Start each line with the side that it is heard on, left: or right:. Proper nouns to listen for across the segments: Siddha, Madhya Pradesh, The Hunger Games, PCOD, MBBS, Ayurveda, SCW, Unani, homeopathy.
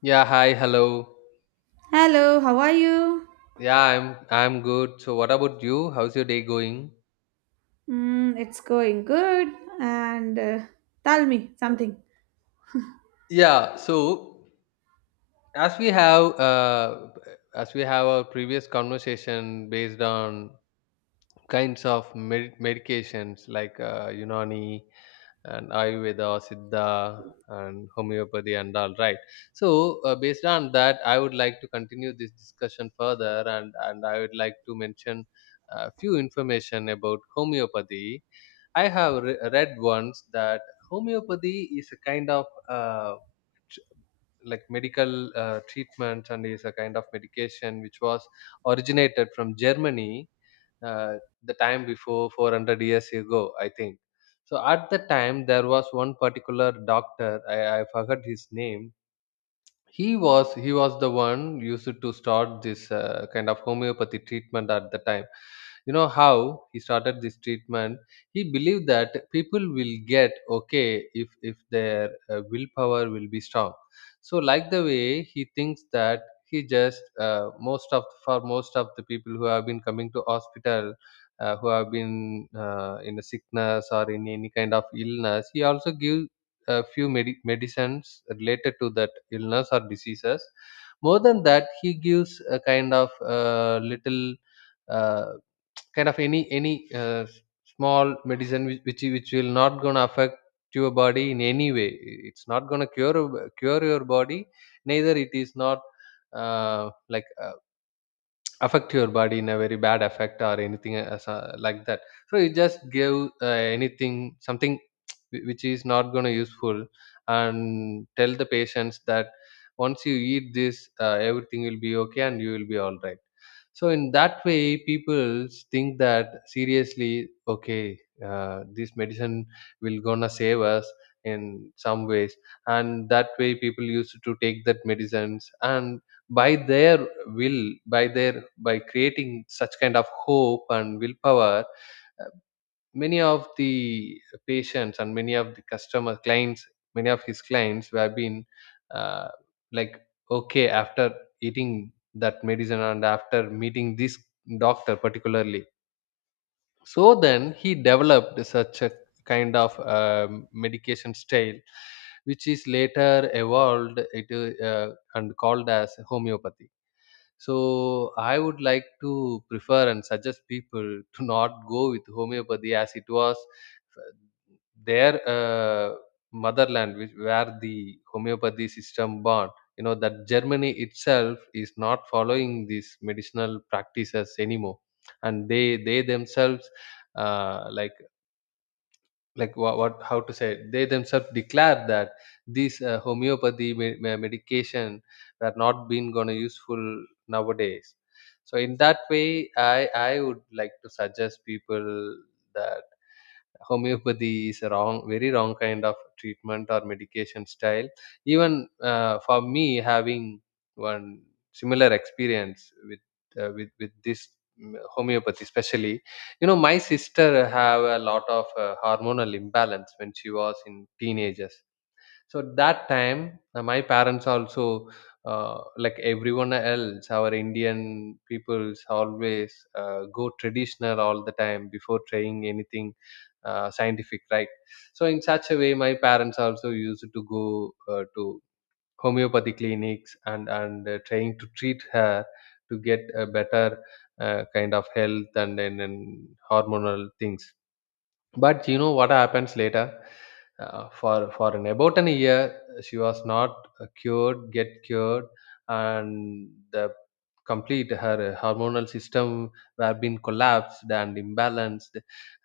left: Yeah, hi, hello.
right: Hello, how are you?
left: Yeah, I'm good. So what about you? How's your day going?
right: It's going good. And Tell me something.
left: Yeah, so as we have uh, as we have our previous conversation based on kinds of medications like Unani and Ayurveda, Siddha and homeopathy and all right. So based on that, I would like to continue this discussion further and I would like to mention a few information about homeopathy. I have read once that homeopathy is a kind of tr- like medical treatment and is a kind of medication which was originated from Germany, uh, the time before 400 years ago, I think. So at the time, there was one particular doctor, I forgot his name. He was the one used to start this kind of homeopathy treatment at the time. You know how he started this treatment, he believed that people will get okay if their willpower will be strong. So like the way he thinks that, he just most of for most of the people who have been coming to hospital, who have been in a sickness or in any kind of illness, he also give a few medicines related to that illness or diseases. More than that, he gives a kind of little, uh, kind of any small medicine which which will not gonna affect your body in any way. It's not gonna cure your body. Neither it is not, uh, like uh, affect your body in a very bad effect or anything as a, like that. So you just give, uh, anything something which is not going to useful, and tell the patients that once you eat this, everything will be okay and you will be all right. So in that way people think that seriously okay, this medicine will gonna save us in some ways. And that way people used to take that medicines and by their will by their by creating such kind of hope and willpower, uh, many of the patients and many of the customer clients, many of his clients who have been, uh, like okay after eating that medicine and after meeting this doctor particularly. So then he developed such a kind of medication style which is later evolved it, and called as homeopathy. So I would like to prefer and suggest people to not go with homeopathy. As it was uh, their, motherland which, where the homeopathy system born, you know that Germany itself is not following these medicinal practices anymore. And they themselves, uh, like like what how to say it, they themselves declare that these homeopathy medication were not been gonna useful nowadays. So in that way I would like to suggest people that homeopathy is a wrong, very wrong kind of treatment or medication style. Even for me having one similar experience with with this homeopathy especially. You know my sister have a lot of hormonal imbalance when she was in teenagers. So that time, my parents also, like everyone else, our Indian peoples always go traditional all the time before trying anything scientific, right? So in such a way, my parents also used to go to homeopathy clinics and trying to treat her to get a better kind of health and then and hormonal things. But you know what happens later? For an about an year, she was not get cured, and the complete her hormonal system were been collapsed and imbalanced.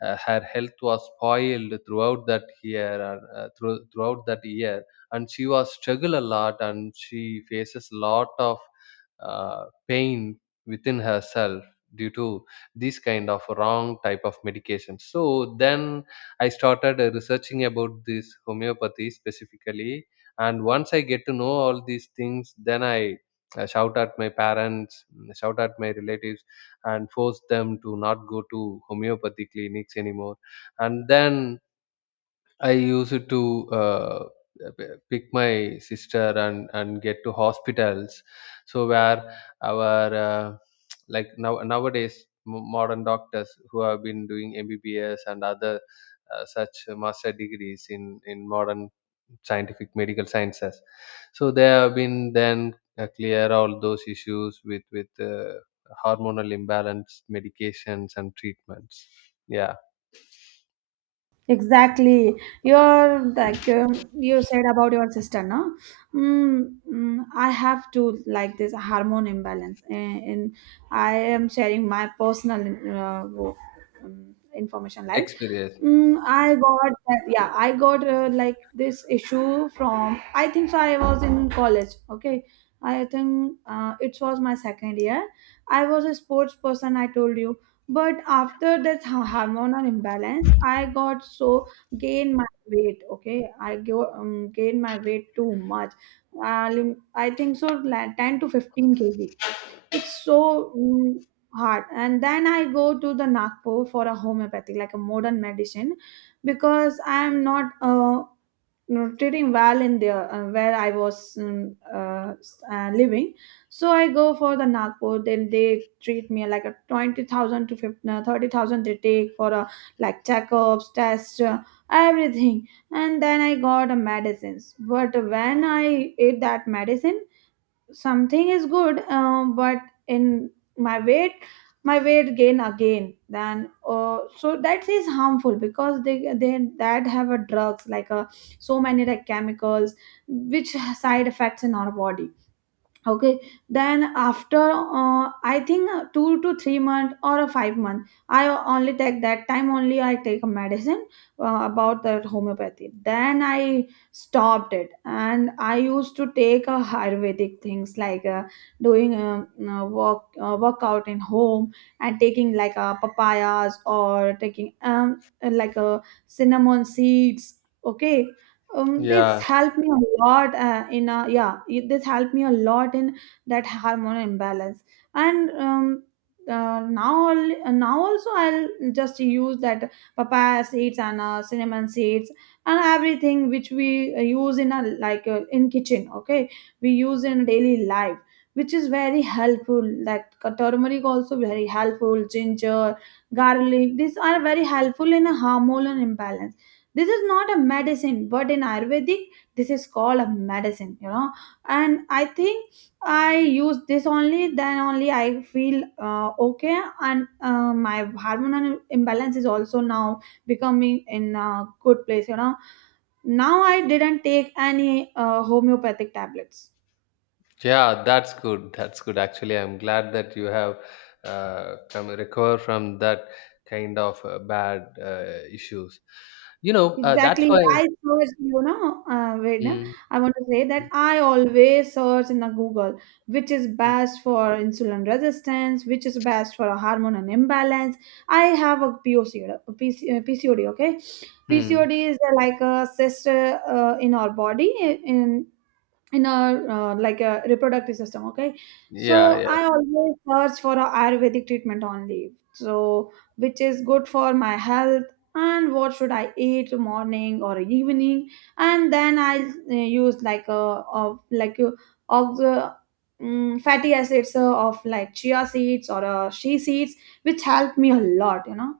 left: Her health was spoiled throughout that year, and, throughout that year, and she was struggle a lot, and she faces a lot of pain within herself due to these kind of wrong type of medication. So then I started researching about this homeopathy specifically, and once I get to know all these things then I shout at my parents, shout at my relatives and force them to not go to homeopathy clinics anymore. And then I used to pick my sister and get to hospitals. So where our like now nowadays modern doctors who have been doing MBBS and other such master degrees in modern scientific medical sciences. So they have been then clear all those issues with hormonal imbalance medications and treatments. Yeah,
right: Exactly. You're like you said about your sister, no? I have to like this hormone imbalance, and I am sharing my personal uh, wo- information. Like,
left: experience.
right: mm, I got yeah, I got like this issue from. I think so. I was in college. Okay, I think it was my second year. I was a sports person. I told you but after that hormonal imbalance, I got so gain my weight. Okay, I go gain my weight too much. I think so, like 10 to 15 kg. It's so hard. And then I go to the Nagpur for a homeopathy, like a modern medicine, because I am not you know, treating well in there where I was living, so I go for the Nagpur, then they treat me like a 20,000 to 50, 30,000 they take for a, like checkups, tests, everything. And then I got a medicines. But when I ate that medicine, something is good, but in my weight, my weight gain again. Then so that is harmful because they that have a drugs like a, so many like chemicals which side effects in our body. Okay, then after I think 2 to 3 month or a 5 month, I only take that time only I take a medicine about that homeopathy, then I stopped it and I used to take a ayurvedic things, like doing a, work workout in home and taking like a papayas or taking like a cinnamon seeds. Okay, this
left: Yeah.
right: helped me a lot in a, yeah, this helped me a lot in that hormonal imbalance. And Now now also I'll just use that papaya seeds and cinnamon seeds and everything, which we use in a, like in kitchen. Okay, we use in daily life, which is very helpful, like turmeric also very helpful, ginger, garlic, these are very helpful in a hormonal imbalance. This is not a medicine, but in ayurvedic this is called a medicine, you know. And I think I use this only, then only I feel okay. And my hormonal imbalance is also now becoming in a good place, you know. Now I didn't take any homeopathic tablets.
left: Yeah, that's good. That's good. Actually, I'm glad that you have come recover from that kind of bad issues. You know, that's
right: Exactly.
left: why.
right: I search, you know, wait, no,
left: Mm,
right: I want to say
left: mm,
right: that I always search in the Google, which is
left: mm,
right: best for insulin resistance, which is best for a hormone and imbalance. I have a PCOD, okay?
left: mm.
right: PCOD is like a cyst in our body, in in a like a reproductive system. Okay,
left: Yeah,
right: so
left: yeah,
right: I always search for a ayurvedic treatment only, so which is good for my health and what should I eat morning or evening. And then I use like a of the mm fatty acids of like chia seeds or shea seeds, which help me a lot, you know.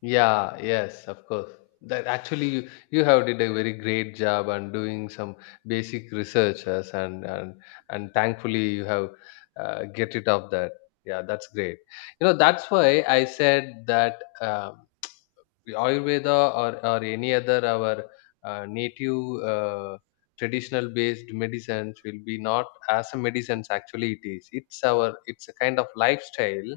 left: yeah. Yes, of course. That actually, you have did a very great job on doing some basic researches, and thankfully you have get rid of that. Yeah, that's great. You know, that's why I said that. Ayurveda or any other our native traditional based medicines will be not as a medicines, actually it is it's our it's a kind of lifestyle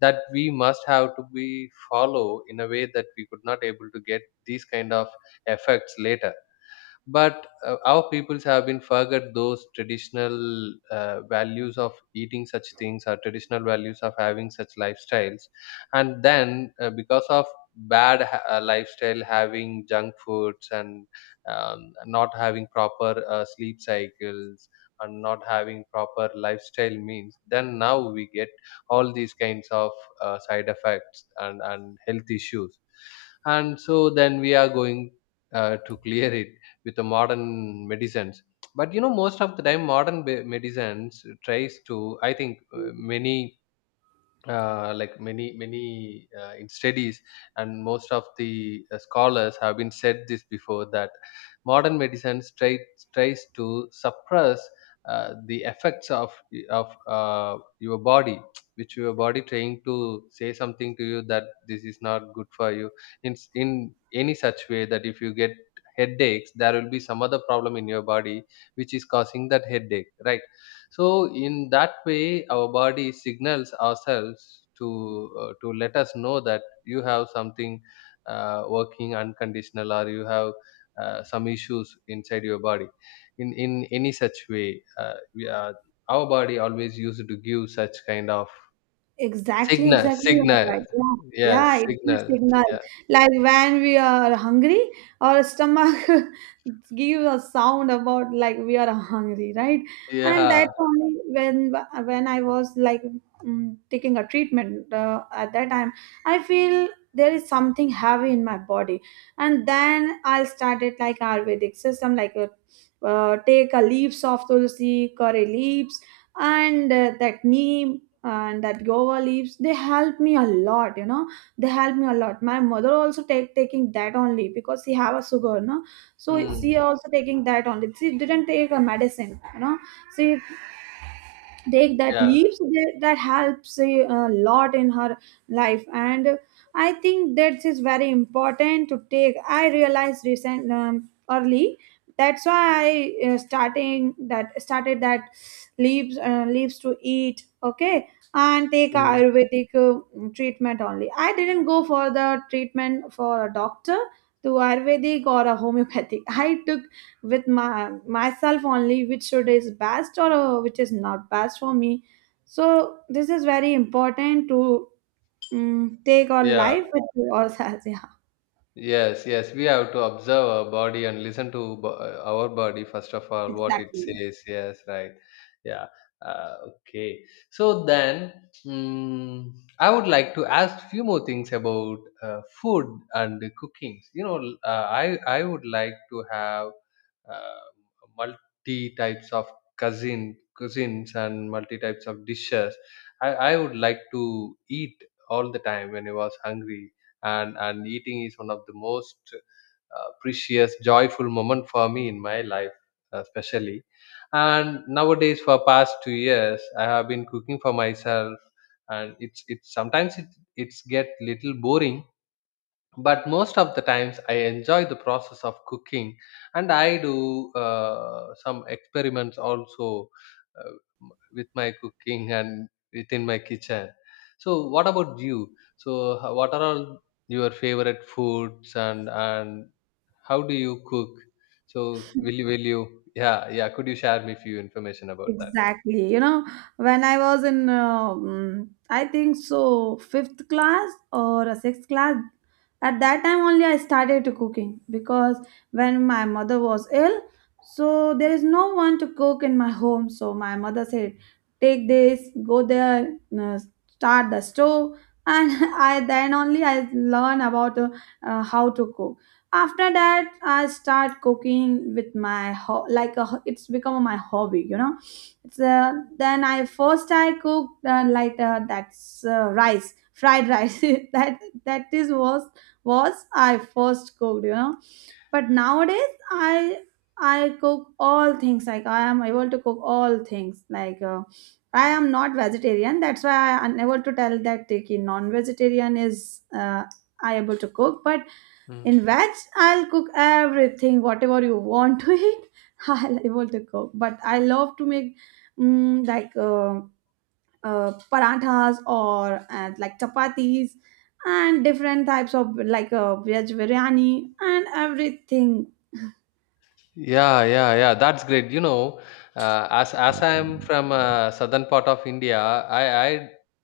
left: that we must have to be follow in a way that we could not able to get these kind of effects later. But our peoples have been forget those traditional values of eating such things or traditional values of having such lifestyles. And then because of bad lifestyle having junk foods and, not having proper sleep cycles and not having proper lifestyle means, then now we get all these kinds of side effects and health issues. And so then we are going to clear it with the modern medicines. But you know most of the time modern medicines tries to, I think, many in studies and most of the scholars have been said this before that modern medicine tries to suppress the effects of your body, which your body trying to say something to you that this is not good for you. In in any such way that if you get headaches there will be some other problem in your body which is causing that headache, right? So in that way, our body signals ourselves to let us know that you have something working unconditional, or you have some issues inside your body. In any such way, we are, our body always used to give such kind of
right: Exactly, exactly. You are
left: signal.
right: right. Yeah, yeah,
left: Yes,
right: it gives
left: signals.
right: signal.
left: Yeah,
right: Like when we are hungry, our stomach gives a sound about like we are hungry, right? And
left: yeah,
right: that's only when I was like taking a treatment at that time, I feel there is something heavy in my body, and then I started like Ayurvedic system, like take a leaves of tulsi, curry leaves, and that neem and that guava leaves, they help me a lot, you know. They help me a lot, my mother also take taking that only because she have a sugar, no. So she
left: Hmm.
right: also taking that only, she didn't take a medicine, you know. She take that
left: Yeah,
right: leaps that, that helps a lot in her life. And I think that is very important to take, I realized recent early. That's why I starting that started that leaves leaves to eat. Okay, and take
left: Hmm.
right: ayurvedic treatment only, I didn't go for the treatment for a doctor to ayurvedic or a homeopathic. I took with my myself only, which should is best or which is not best for me. So this is very important to take our
left: Yeah.
right: life with ourselves. Yeah,
left: Yes, yes, we have to observe our body and listen to our body first of all, what it
right: exactly.
left: says. Yes, right. Yeah. Okay. So then, mm, I would like to ask few more things about food and the cooking. You know, I would like to have, uh, multi types of cuisines and multi types of dishes. I would like to eat all the time when I was hungry, and eating is one of the most precious joyful moment for me in my life, especially. And nowadays for past 2 years I have been cooking for myself, and it's sometimes it's get little boring, but most of the times I enjoy the process of cooking, and I do some experiments also, uh, with my cooking and within my kitchen. So what about you, so what are all your favorite foods, and how do you cook? So will you yeah, yeah, could you share me few information about that?
right: Exactly. You know, when I was in, I think so, 5th class or a 6th class, at that time only I started to cooking because when my mother was ill, so there is no one to cook in my home. So my mother said, take this, go there, start the stove. And I then only I learn about how to cook. After that, I start cooking with my it's become my hobby, you know. It's Then I first I cooked like that's rice, fried rice. That that is was I first cooked, you know. But nowadays I cook all things. Like I am able to cook all things. Like I am not vegetarian. That's why I unable to tell that okay, non-vegetarian is I able to cook, but in veg, I'll cook everything, whatever you want to eat, I'll able to cook. But I love to make mm, like uh, parathas or like chapatis and different types of like veg biryani and everything.
left: Yeah, yeah, yeah. That's great. You know, as I am from southern part of India, I I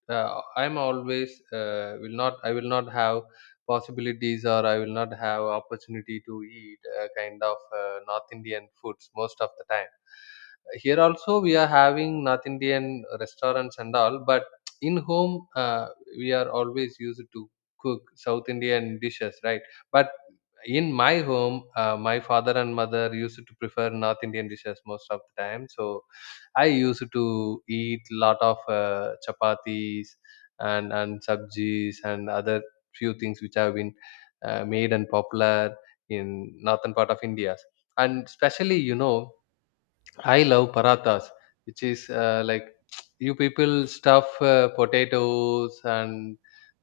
left: uh, I'm always will not I will not have possibilities or I will not have opportunity to eat North Indian foods most of the time. Here also we are having North Indian restaurants and all, but in home we are always used to cook South Indian dishes, right? But in my home, my father and mother used to prefer North Indian dishes most of the time. So I used to eat lot of chapatis and sabjis and other few things which have been made and popular in northern part of India. And especially, I love parathas, which is like you people stuff potatoes and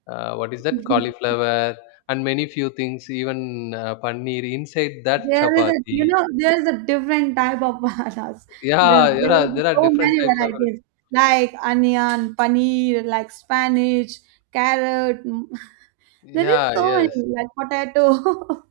left: what is that cauliflower and many few things, even paneer inside that
right: There is a, you
left: chapati.
right: know, there is a different type of parathas. There,
left: Yeah there
right: there
left: are
right: is
left: there are
right: so
left: different
right: many
left: types of.
right: varieties, like onion, paneer, like spinach, carrot. There is
left: yeah
right: so
left: yes
right: many, like potato.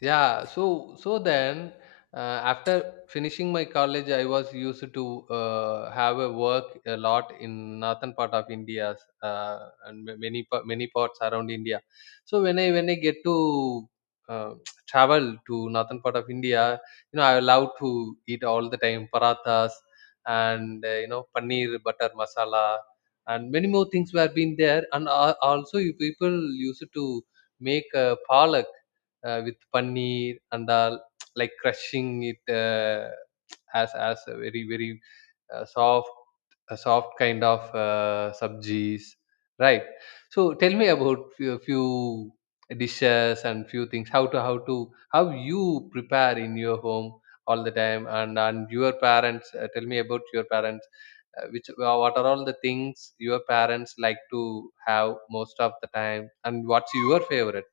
left: Yeah so then, after finishing my college, I was used to have a work a lot in northern part of India. uh, and many parts around India. So when I get to uh, travel to northern part of India, I love to eat all the time parathas. And paneer butter masala, and many more things were been there. And also you people used to make palak, with paneer and all, like crushing it, as a very very uh, soft soft kind of sabjis, right? So tell me about few, dishes and few things. How you prepare in your home all the time, and your parents. Tell me about your parents, which what are all the things your parents like to have most of the time, and what's your favorite?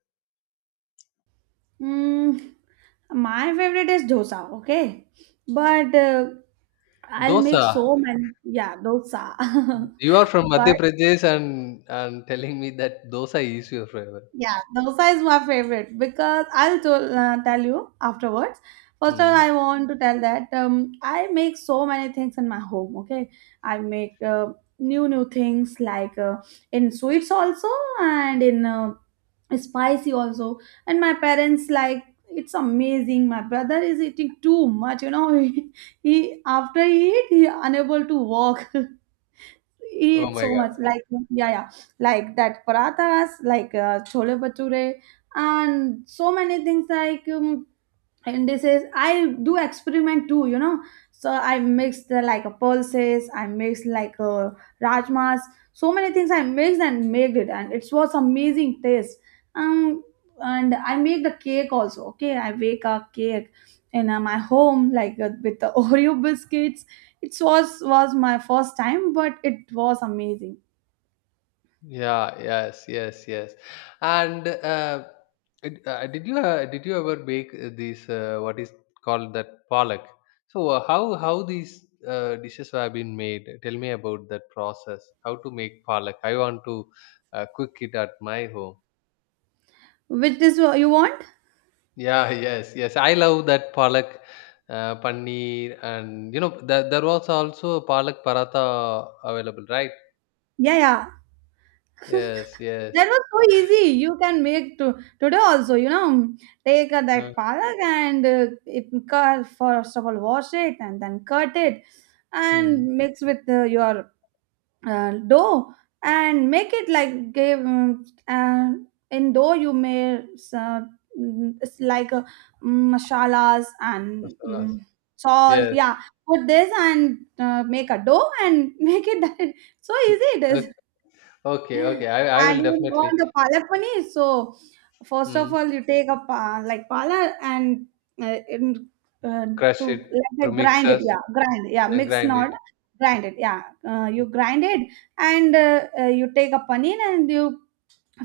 right: Mm, my favorite is dosa, okay? But I'll make
left: Dosa.
right: so many, yeah, dosa.
left: You are from Madhya
right: But
left: Pradesh, and telling me that dosa is your favorite.
right: yeah, dosa is my favorite, because I'll tell tell you afterwards. First of all,
left: Mm.
right: I want to tell that I make so many things in my home. Okay, I make new things like in sweets also and in spicy also. And my parents like it's amazing. My brother is eating too much. You know, he after he eat he unable to walk.
left: Oh
right: Eat
left: my
right: so
left: God.
right: much, like yeah, yeah, like that parathas, like chole bhature and so many things like and this is I do experiment too, you know. So I mix the, like a pulses, I mix like a rajmas, so many things I mixed and made it, and it was amazing taste. um and I make the cake also. Okay, I bake a cake in my home, like with the oreo biscuits. It was my first time, but it was amazing.
left: Yeah. Yes. Yes. Yes. And did you ever bake these, what is called, that palak? So how these dishes have been made? Tell me about that process. How to make palak? I want to cook it at my home.
right: Which is you want?
left: Yeah, yes, yes. I love that palak, paneer, and there was also a palak paratha available, right?
right: Yeah, yeah.
left: Yes, yes.
right: That was so easy. You can make to today also, you know. Take
left: Uh,
right: that palak and it cut, first of all wash it and then cut it
left: hmm.
right: and mix with your dough and make it like, give in dough you may it's like masalas and
left: Masalas.
right: salt,
left: Yes.
right: yeah. Put this and make a dough and make it, that so easy it is.
left: O- Okay, okay. I
right: And
left: will
right: you
left: definitely
right: want the palak paneer. So first of
left: mm,
right: all, you take a like palak and in, uh,
left: crush
right: to
left: it through
right: like, grind it.
left: mixers
right: Yeah, grind. Yeah,
left: and
right: mix
left: grind
right: not,
left: it.
right: grind it. Yeah, you grind it, and you take a paneer and you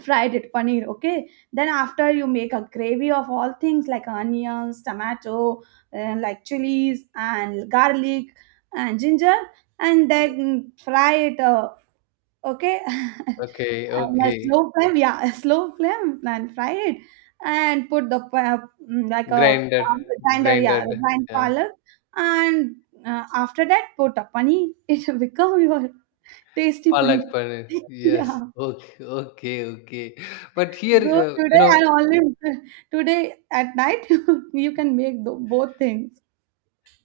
right: fried it paneer. Okay. Then after, you make a gravy of all things, like onions, tomato, like chilies and garlic and ginger. And then fry it. Okay,
left: Okay,
right: on a
left: okay.
right: slow flame, yeah, a slow flame and fry it, and put the pa- mm, like a
left: Grinded,
right: grinder, yeah,
left: grinded.
right: grind
left: Yeah.
right: palak. And after that, put a paneer, it will become your tasty
left: Palak
right: paneer.
left: paneer.
right: Yeah,
left: Yes. Okay, okay, okay. But here,
right: go
left: uh, you
right: today and
left: know,
right: only today at night. You can make the, both things.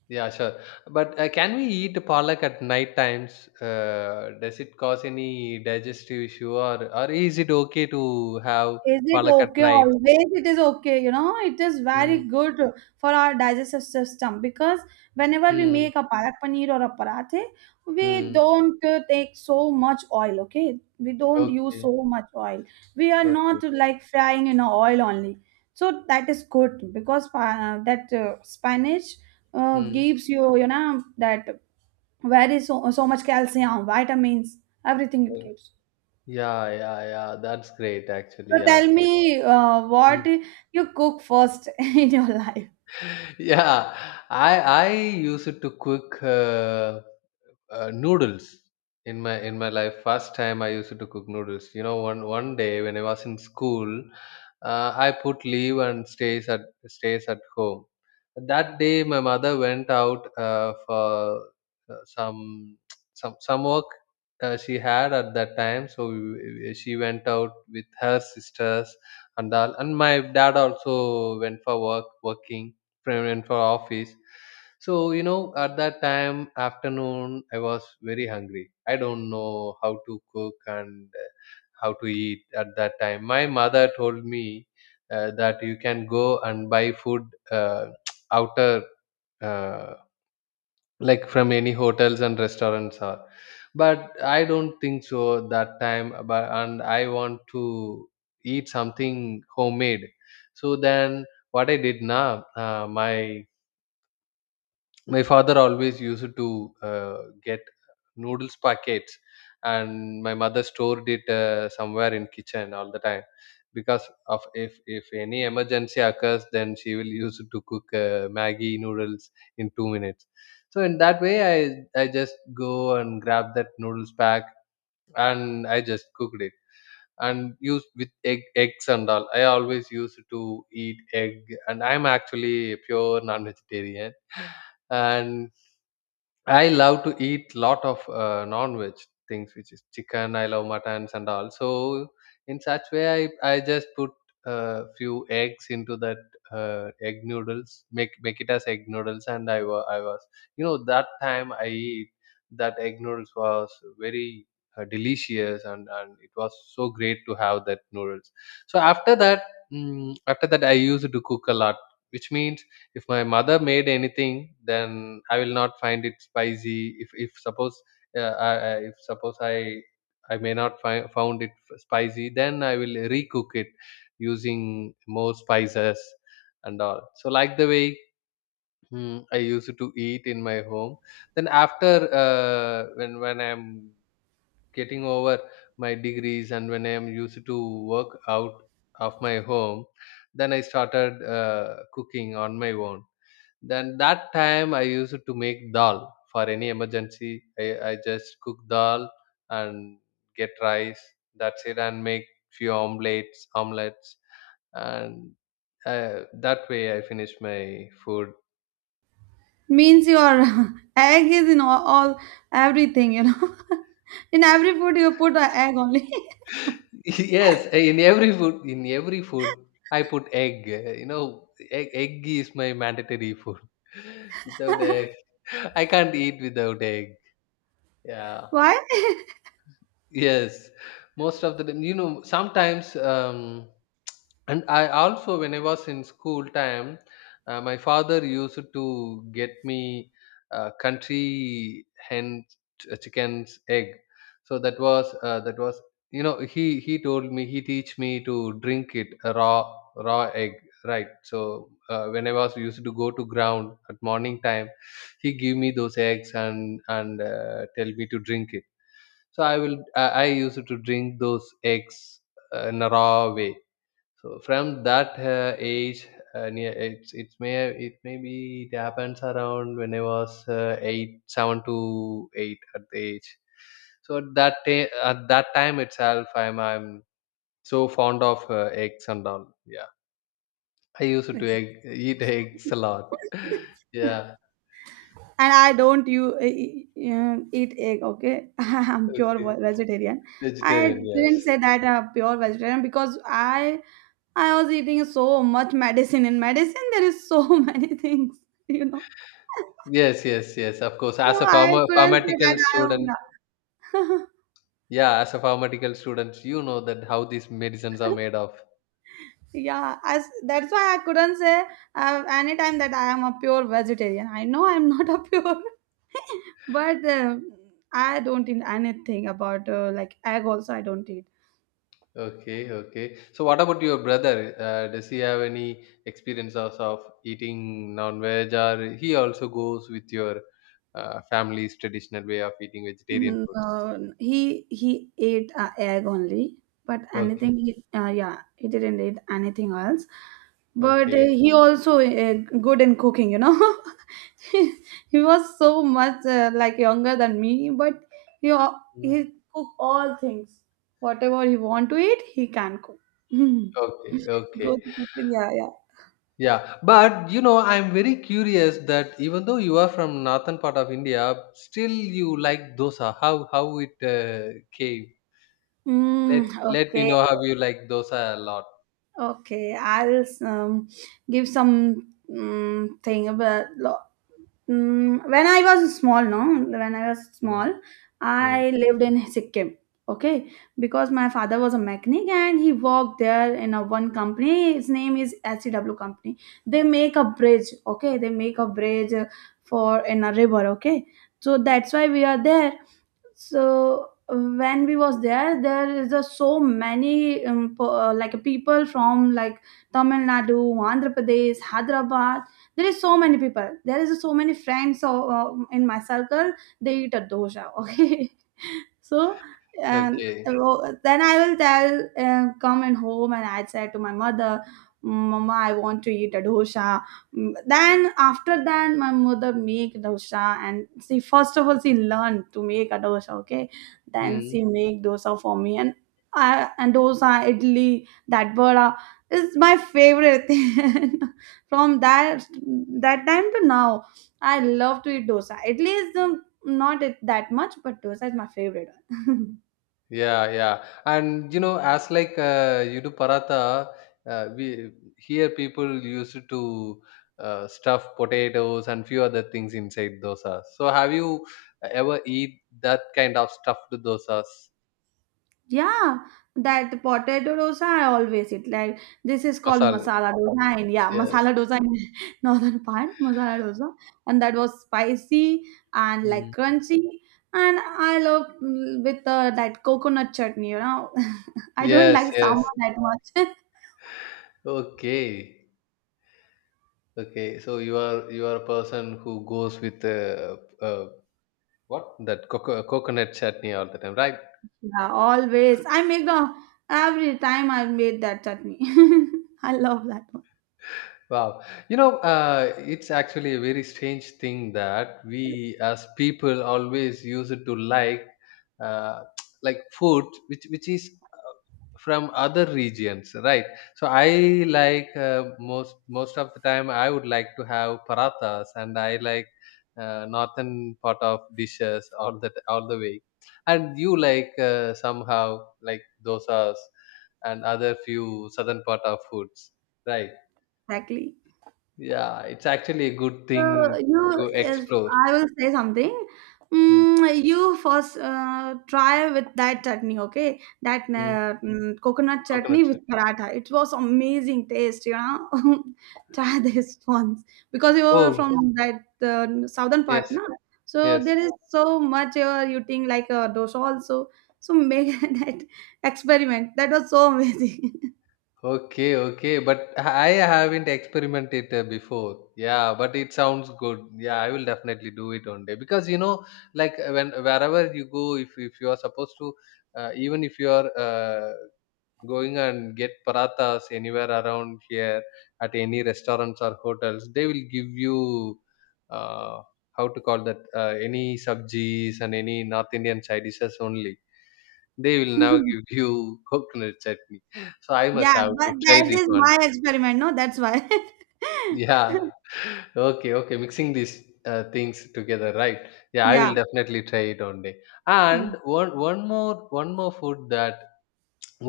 left: yeah, sure. But can we eat palak at night times? Does it cause any digestive issue, or is it okay to have
right: Is it
left: palak at
right: okay?
left: night?
right: Always it is okay, you know, it is very
left: Mm,
right: good for our digestive system because whenever we
left: mm,
right: make a parak paneer or a parathe, we
left: mm.
right: don't take so much oil, okay? We don't use
left: Okay,
right: so much oil. We are
left: okay.
right: not like frying in oil only. So that is good because that spinach
left: Mm.
right: gives you, you know, that very so, so much calcium, vitamins, everything it
left: Uh,
right: gives.
left: yeah, yeah, yeah. That's great, actually.
right: So
left: Yeah.
right: tell me what
left: Hmm.
right: you cook first in your life.
left: Yeah, I used to cook noodles in my life. First time I used to cook noodles. One day when I was in school, I put leave and stays at home. That day, my mother went out for some, some work she had at that time. So she went out with her sisters and all. And my dad also went for work, working, went for office. So at that time afternoon, I was very hungry. I don't know how to cook and how to eat at that time. My mother told me that you can go and buy food uh, outer, uh, like from any hotels and restaurants, or but I don't think so that time. But and I want to eat something homemade. So then what I did now, my father always used to get noodles packets, and my mother stored it somewhere in kitchen all the time, because of if any emergency occurs, then she will use it to cook maggi noodles in 2 minutes. So in that way, I just go and grab that noodles pack, and I just cooked it and use with eggs and all. I always used to eat egg, and I'm actually a pure non vegetarian. And I love to eat lot of non-veg things, which is chicken. I love muttons and all. So in such way, I just put a few eggs into that egg noodles, make it as egg noodles. And I was that time I eat that egg noodles was very delicious, and it was so great to have that noodles. So after that, I used to cook a lot, which means if my mother made anything, then I will not find it spicy. If suppose I may not find found it spicy, then I will recook it using more spices and all. So like the way, I used to eat in my home. Then after, when I'm getting over my degrees, and when I'm used to work out of my home, then I started cooking on my own. Then that time I used to make dal for any emergency. I just cook dal and get rice. That's it, and make few omelets, and that way I finish my food.
right: Means your egg is in all everything, you know. In every food you put an egg only.
left: Yes, in every food, I put egg. Egg is my mandatory food. Without egg, I can't eat without egg. Yeah.
right: Why?
left: Yes, most of the time, sometimes, and I also, when I was in school time, my father used to get me country hen chicken's egg. So that was he told me, he teach me to drink it a raw egg, right. So when I was used to go to ground at morning time, he give me those eggs, and tell me to drink it. So I used to drink those eggs in a raw way. So from that age, near it's it may be it happens around when I was 8 7 to 8 at the age. So at at that time itself, I'm so fond of eggs and all. Yeah, I used to
right: And
left: eat eggs a lot. Yeah.
right: I don't you eat egg. Okay, I'm pure
left: Okay.
right: vegetarian. I
left: Vegetarian. Yes.
right: didn't say that pure vegetarian because I was eating so much medicine. In medicine, there is so many things, you know.
left: Yes, yes, yes. Of course,
right: So
left: as a
right: I couldn't say
left: pharmaceutical
right: that
left: student.
right: I am.
left: Yeah, as a pharmaceutical student, you know that how these medicines are made of.
right: Yeah, as that's why I couldn't say anytime that I am a pure vegetarian. I know I'm not a pure but I don't eat anything about like egg also I don't eat.
left: Okay, okay. So what about your brother? Does he have any experience of eating non-veg, or he also goes with your family's traditional way of eating vegetarian
right: Mm,
left: foods?
right: he ate egg only, but
left: Okay,
right: anything he, yeah, he didn't eat anything else. But
left: okay.
right: he also uh, good in cooking, you know. He was so much like younger than me, but
left: Mm.
right: he cook all things, whatever he want to eat, he can cook.
left: Okay,
right: Go
left: okay.
right: to kitchen, yeah, yeah.
left: Yeah, but I'm very curious that even though you are from northern part of India, still you like dosa. How it came?
right: Mm,
left: Let me
right: okay,
left: know how you like dosa a lot.
right: okay, I'll give some thing about. Mm, when I was small, no, when I was
left: Mm,
right: small,
left: mm,
right: I lived in Sikkim. Okay, because my father was a mechanic and he worked there in a one company. His name is SCW company. They make a bridge. Okay, they make a bridge for in a river. Okay, so that's why we are there. So when we was there, there is a so many like people from like Tamil Nadu, Andhra Pradesh, Hyderabad. There is so many people, there is so many friends in my circle. They eat a dosa. Okay, so and
left: okay.
right: uh, then I will tell, come and home and I said to my mother, mama, I want to eat a dosa. Mm, then after that my mother make dosa, and she, first of all, she learned to make a dosa. Okay, then
left: Mm.
right: she make dosa for me. And I, and dosa, idli, that vada is my favorite thing from that that time to now. I love to eat dosa. Idli is not it that much, but dosa is my favorite one.
left: Yeah, yeah. And as, like, you do paratha, we here people used to stuff potatoes and few other things inside dosa. So have you ever eat that kind of stuffed dosas?
right: Yeah, that potato dosa I always eat. Like, this is called
left: Masala.
right: masala dosa, and yeah,
left: Yes.
right: masala dosa in northern part, masala dosa, and that was spicy and like
left: Mm.
right: crunchy. And I love mm, with that coconut chutney, you know. I don't
left: Yes,
right: like
left: yes.
right: sambar that much.
left: Okay. Okay. So you are a person who goes with uh, what? That coconut chutney all the time, right?
right: Yeah, always. I make the every time I made that chutney. I love that one.
left: Wow. It's actually a very strange thing that we, as people, always use it to like, uh, like food, which is from other regions, right? So I like, most of the time, I would like to have parathas, and I like northern part of dishes all the way. And you like somehow like dosas and other few southern part of foods, right?
right: Exactly.
left: Yeah, it's actually a good
right: So
left: thing
right: you,
left: to
right: yes,
left: explore.
right: I will say something.
left: Mm,
right: Mm, you first try with that chutney, okay? That
left: mm,
right: mm, coconut chutney
left: coconut sir.
right: with paratha. It was amazing taste, you know. Try this once because you are
left: Oh,
right: from that southern
left: yes,
right: part, na. So
left: yes.
right: there is so much you are eating like dosa also. So make that experiment. That was so amazing.
left: Okay, okay. But I haven't experimented before. Yeah, but it sounds good. Yeah, I will definitely do it one day, because like, when wherever you go, if you are supposed to, even if you are going and get parathas anywhere around here at any restaurants or hotels, they will give you uh, how to call that, any sabjis and any north indian side dishes only. They will now give you coconut chutney. So I must
right: Yeah,
left: have
right: but
left: to try
right: that
left: this
right: is
left: once.
right: my experiment, no? That's why.
left: Yeah. Okay, okay. Mixing these things together, right? Yeah, I
right: Yeah.
left: will definitely try it one day.
right: Mm.
left: And one more food that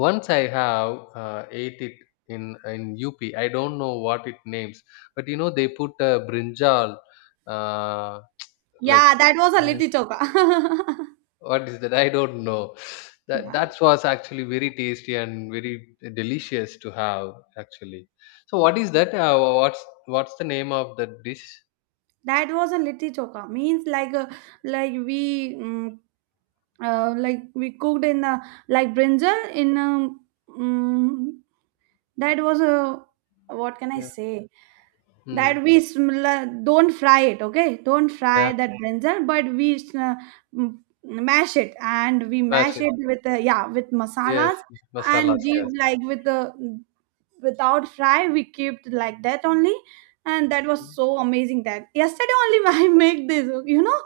left: once I have ate it in up, I don't know what it names. But they put brinjal, uh, like,
right: Yeah, that was a
left: uh,
right: little choka.
left: what is that, I don't know. that
right: Yeah.
left: that was actually very tasty and very delicious to have, actually. So what is that, what's the name of that dish?
right: That was a litti choka, means like a, like we mm like we cooked in a, like brinjal in a, mm, that was a, what can I
left: Yeah.
right: say,
left: Hmm.
right: that we don't fry it, okay, don't
left: Yeah.
right: fry that brinjal, but we uh, mash it, and we mash
left: Mashed.
right: it with yeah, with
left: Yes.
right: masalas, and
left: Masalas.
right: give like with the, without fry we keep like that only. And that was
left: Yes.
right: so amazing that yesterday only I make this, you know.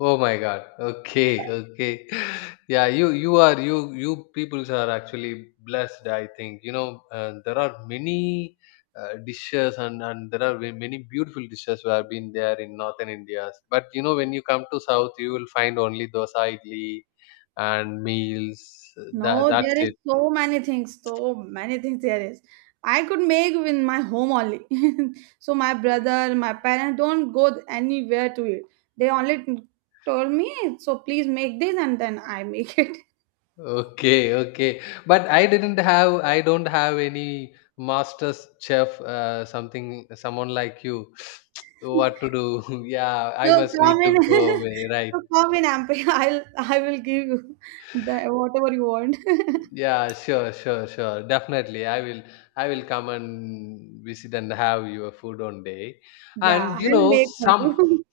left: Oh my God. Okay, okay. Yeah, you peoples are actually blessed. I think there are many dishes, and there are many beautiful dishes who have been there in northern India. But when you come to south, you will find only dosa, idli, and meals. That
right: No,
left: that's
right: there is
left: it.
right: so many things there is. I could make in my home only. So my brother, my parents don't go anywhere to it. They only told me, so please make this, and then I make it.
left: Okay, okay. But I didn't have, I don't have any master's chef, something, someone like you. What to do? Yeah, I
right: So
left: must need
right: come in,
left: to go away, right?
right: so come in, Ampi. I will give you the whatever you want.
left: Yeah, sure, sure, sure. Definitely, I will come and visit and have your food one day.
right: Yeah,
left: And you
right: I'll
left: know,
right: make for
left: some
right: you.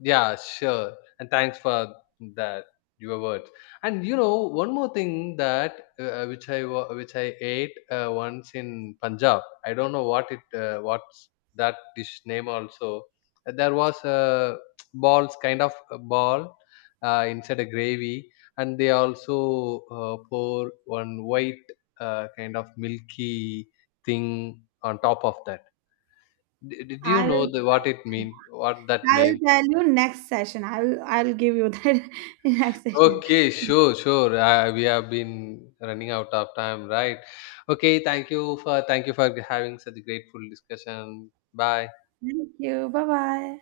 left: Yeah, sure. And thanks for that your words. And one more thing that, which I ate once in Punjab. I don't know what it, what's that dish name also. There was balls, kind of a ball inside a gravy, and they also pour one white kind of milky thing on top of that. Do you know
right: I'll
left: the, what it mean? What that
right: I will
left: name?
right: tell you next session. I'll give you that in next session.
left: Okay, sure, sure. We have been running out of time, right? Okay, thank you for having such a grateful discussion. Bye.
right: Thank you. Bye bye.